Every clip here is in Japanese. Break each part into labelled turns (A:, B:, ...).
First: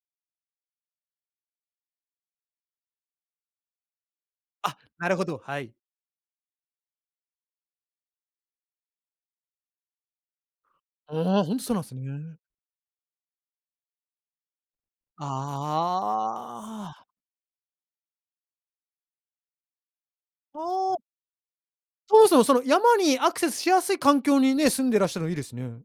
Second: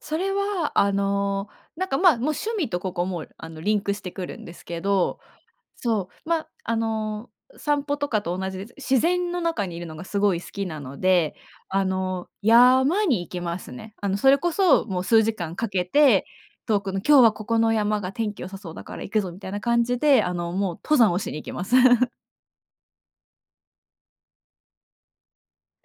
A: それは、あの、なんか、ま、もう趣味とここも、あの、リンクしてくるんです
B: あ、
A: け
B: なる
A: ど
B: ほど、はい。
A: そう、ま、あの、散歩とかと同じです。自然の中に居るのがすごい好きなので、
B: ああ、ほんとそうな
A: あ
B: んす
A: の、
B: ね。
A: 山に行きますね。あの、それこそ、もう数時間かけて、遠
B: あ
A: くの
B: あ。
A: 「今日はここの山が天気良さそうだから行くぞ」みたいな感じで、あの、もう
B: ああ。
A: 登山をしに行きます。
B: そもそも、その山にアクセスしやすい環境にね、住んでらっしゃるのいいですね。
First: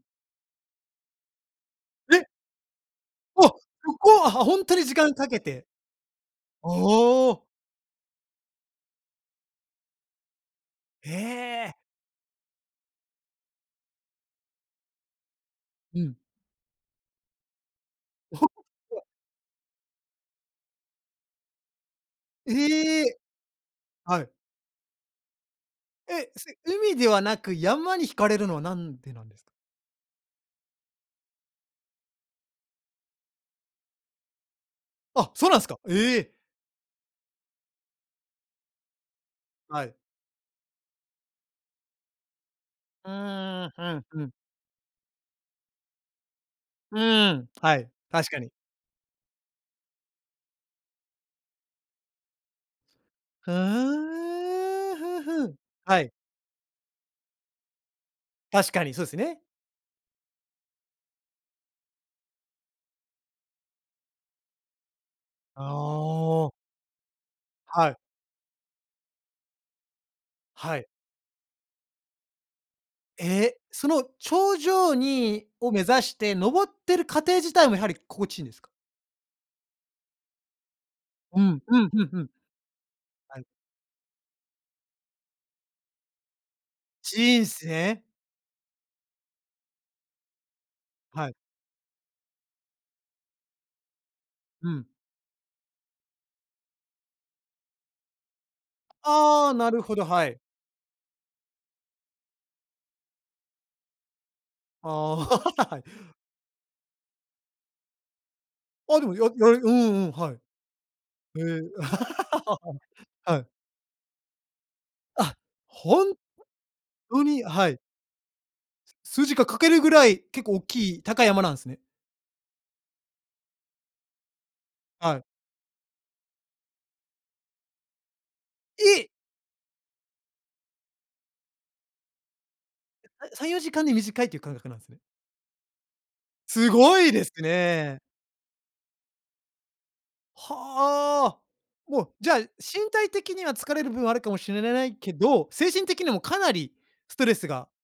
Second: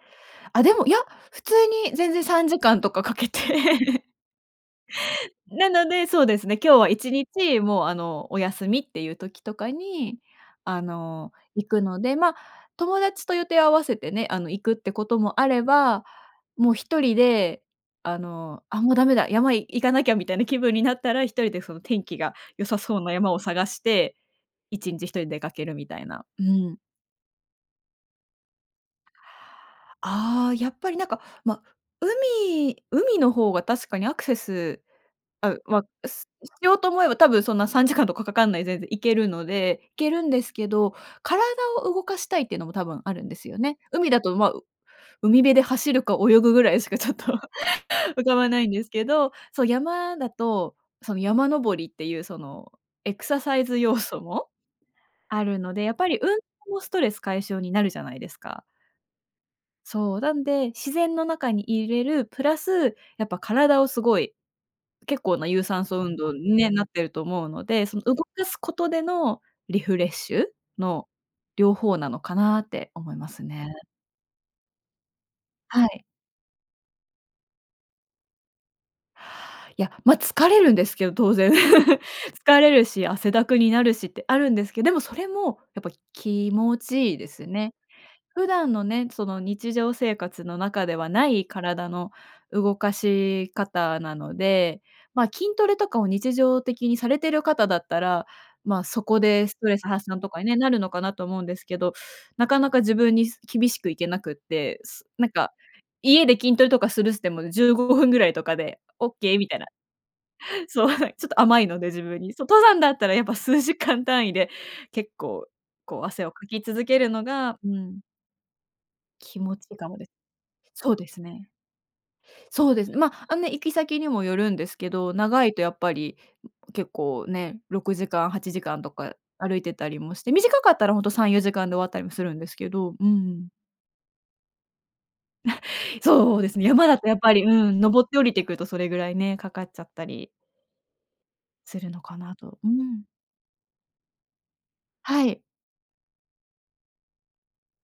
A: あ、でも、いや、普通に全然
B: え？
A: 3時間とかかけて。
B: お、そ こは、あ、ほんとに時間かけて。
A: なので、そうですね、今日はいちに
B: おお。
A: ち、もう、あの、お休みっていう時とかに、あ
B: へ
A: の、行
B: え。
A: くので、ま、友達と予定を合わせてね、あの、行くってこともあれ
B: う
A: ば、
B: ん。
A: もう1人で、あ
B: おほ。
A: の、「あ、もうダ
B: [unintelligible]
A: メだ、山い行かなきゃ」みたいな気分になったら、1人でその天気が良さそう
B: え
A: な
B: え。
A: 山を探して、
B: はい。
A: 1日1人出かけるみたいな。
B: え、
A: う
B: す
A: ん。
B: 海ではなく、山に惹かれるのはなんでなんですか？
A: ああ、やっぱり、なんか、ま、海海の方が確かにアクセス
B: あ、そう
A: あ、
B: なんすか。
A: ま、
B: え
A: す
B: え。
A: しようと思えば多分そんな3時間とかかかんないでで行けるので
B: は
A: 行
B: い。
A: けるんですけど、体を動かしたいっていうのも多分
B: う
A: あるんですよ
B: ーん、
A: ね。
B: うん、
A: 海
B: ふ
A: だ
B: ん。
A: と、ま、海辺で走るか泳ぐぐらいしか
B: う
A: ちょっと
B: ーん、はい、
A: 浮
B: 確
A: か
B: か
A: ば
B: に。
A: ないんですけど、そう、山だと、その山登りっていうそのエクサ
B: ふ
A: サイズ要素も
B: ーん、ふん
A: あ
B: ふん、
A: るので、やっ
B: は
A: ぱ
B: い。
A: り運動もストレス解消になるじゃないですか。
B: 確かにそうすね。
A: そう、なんで、自然の中に居れるプラス、やっぱ体をすごい、結構な有
B: あ
A: 酸素運動
B: あ。
A: にね、なってると思うので、
B: はい。
A: その動かすことでのリフレッシュ
B: はい。
A: の両方なのかなって思い
B: え
A: ます
B: え、
A: ね。
B: その頂上にを目
A: は
B: 指
A: い。
B: して登ってる過程自体もやはり心地いいんですか？
A: いや、ま、疲れるんですけど、当
B: う
A: 然。
B: ん、うんう んうん。
A: 疲れるし、汗
B: あ
A: だ
B: い。
A: くになるしってあるんですけでもそれも、やっぱ気持ちいいで
B: 人
A: すね。
B: 生。
A: 普段のね、その日常生活の中ではな
B: はい。
A: い体の動かし方なの
B: う
A: で、
B: ん。
A: ま、筋トレとかを日常的にされてる方だったら、ま、そこで
B: ああ、
A: スト
B: な
A: レ
B: る
A: ス
B: ほど、
A: 発散
B: は
A: とか
B: い。
A: にね、なるのかなと思うんですけど、なかなか自分にす厳しくいけなくって、
B: ああ、
A: す なんか
B: はい。
A: 家で筋トレとかするすてもね、15分ぐらいとかで
B: あ、で
A: オッ
B: もやや
A: ケーみた
B: れ
A: いな。
B: うんうん、はい。
A: そう、はい、ちょっと
B: へ
A: 甘
B: え。
A: いので自分に。そ、登山だったら、や っぱ
B: はい。
A: 数時間単位で、結
B: あ、
A: 構、こう、
B: ほん
A: 汗をかき続けるの
B: とにうに、あ、
A: がう
B: はい。
A: ん。
B: 数字
A: 気
B: が
A: 持
B: 書
A: ち
B: け
A: いい
B: る
A: か
B: ぐ
A: もで
B: ら
A: す。
B: い、結構おっ
A: そう
B: きい、
A: です
B: 高い山
A: ね。
B: なんですね。
A: そうですね、ま、あんね、行き先にもよるんですけど、
B: はい。
A: 長いとやっぱり、ん、結構ね、6時間、8時間と
B: え。
A: か歩いてたりもして、短かったらほんと3、4時間で終わったりもするんですけど、うー
B: [unintelligible] さん
A: ん。
B: よじかんで短いという感覚なんすね。
A: そうですね、
B: す
A: 山だ
B: ご
A: と
B: い
A: やっ
B: で
A: ぱ
B: す
A: り、うん、
B: ね。
A: 登って降りてくるとそれぐらいね、かかっちゃったり
B: はあ、
A: するの
B: もう、
A: か
B: じゃ
A: な
B: あ、身
A: と。うん。
B: 体的には疲れる部分はあるかもしれないけ
A: はい。
B: ど、精神的にもかなりストレスが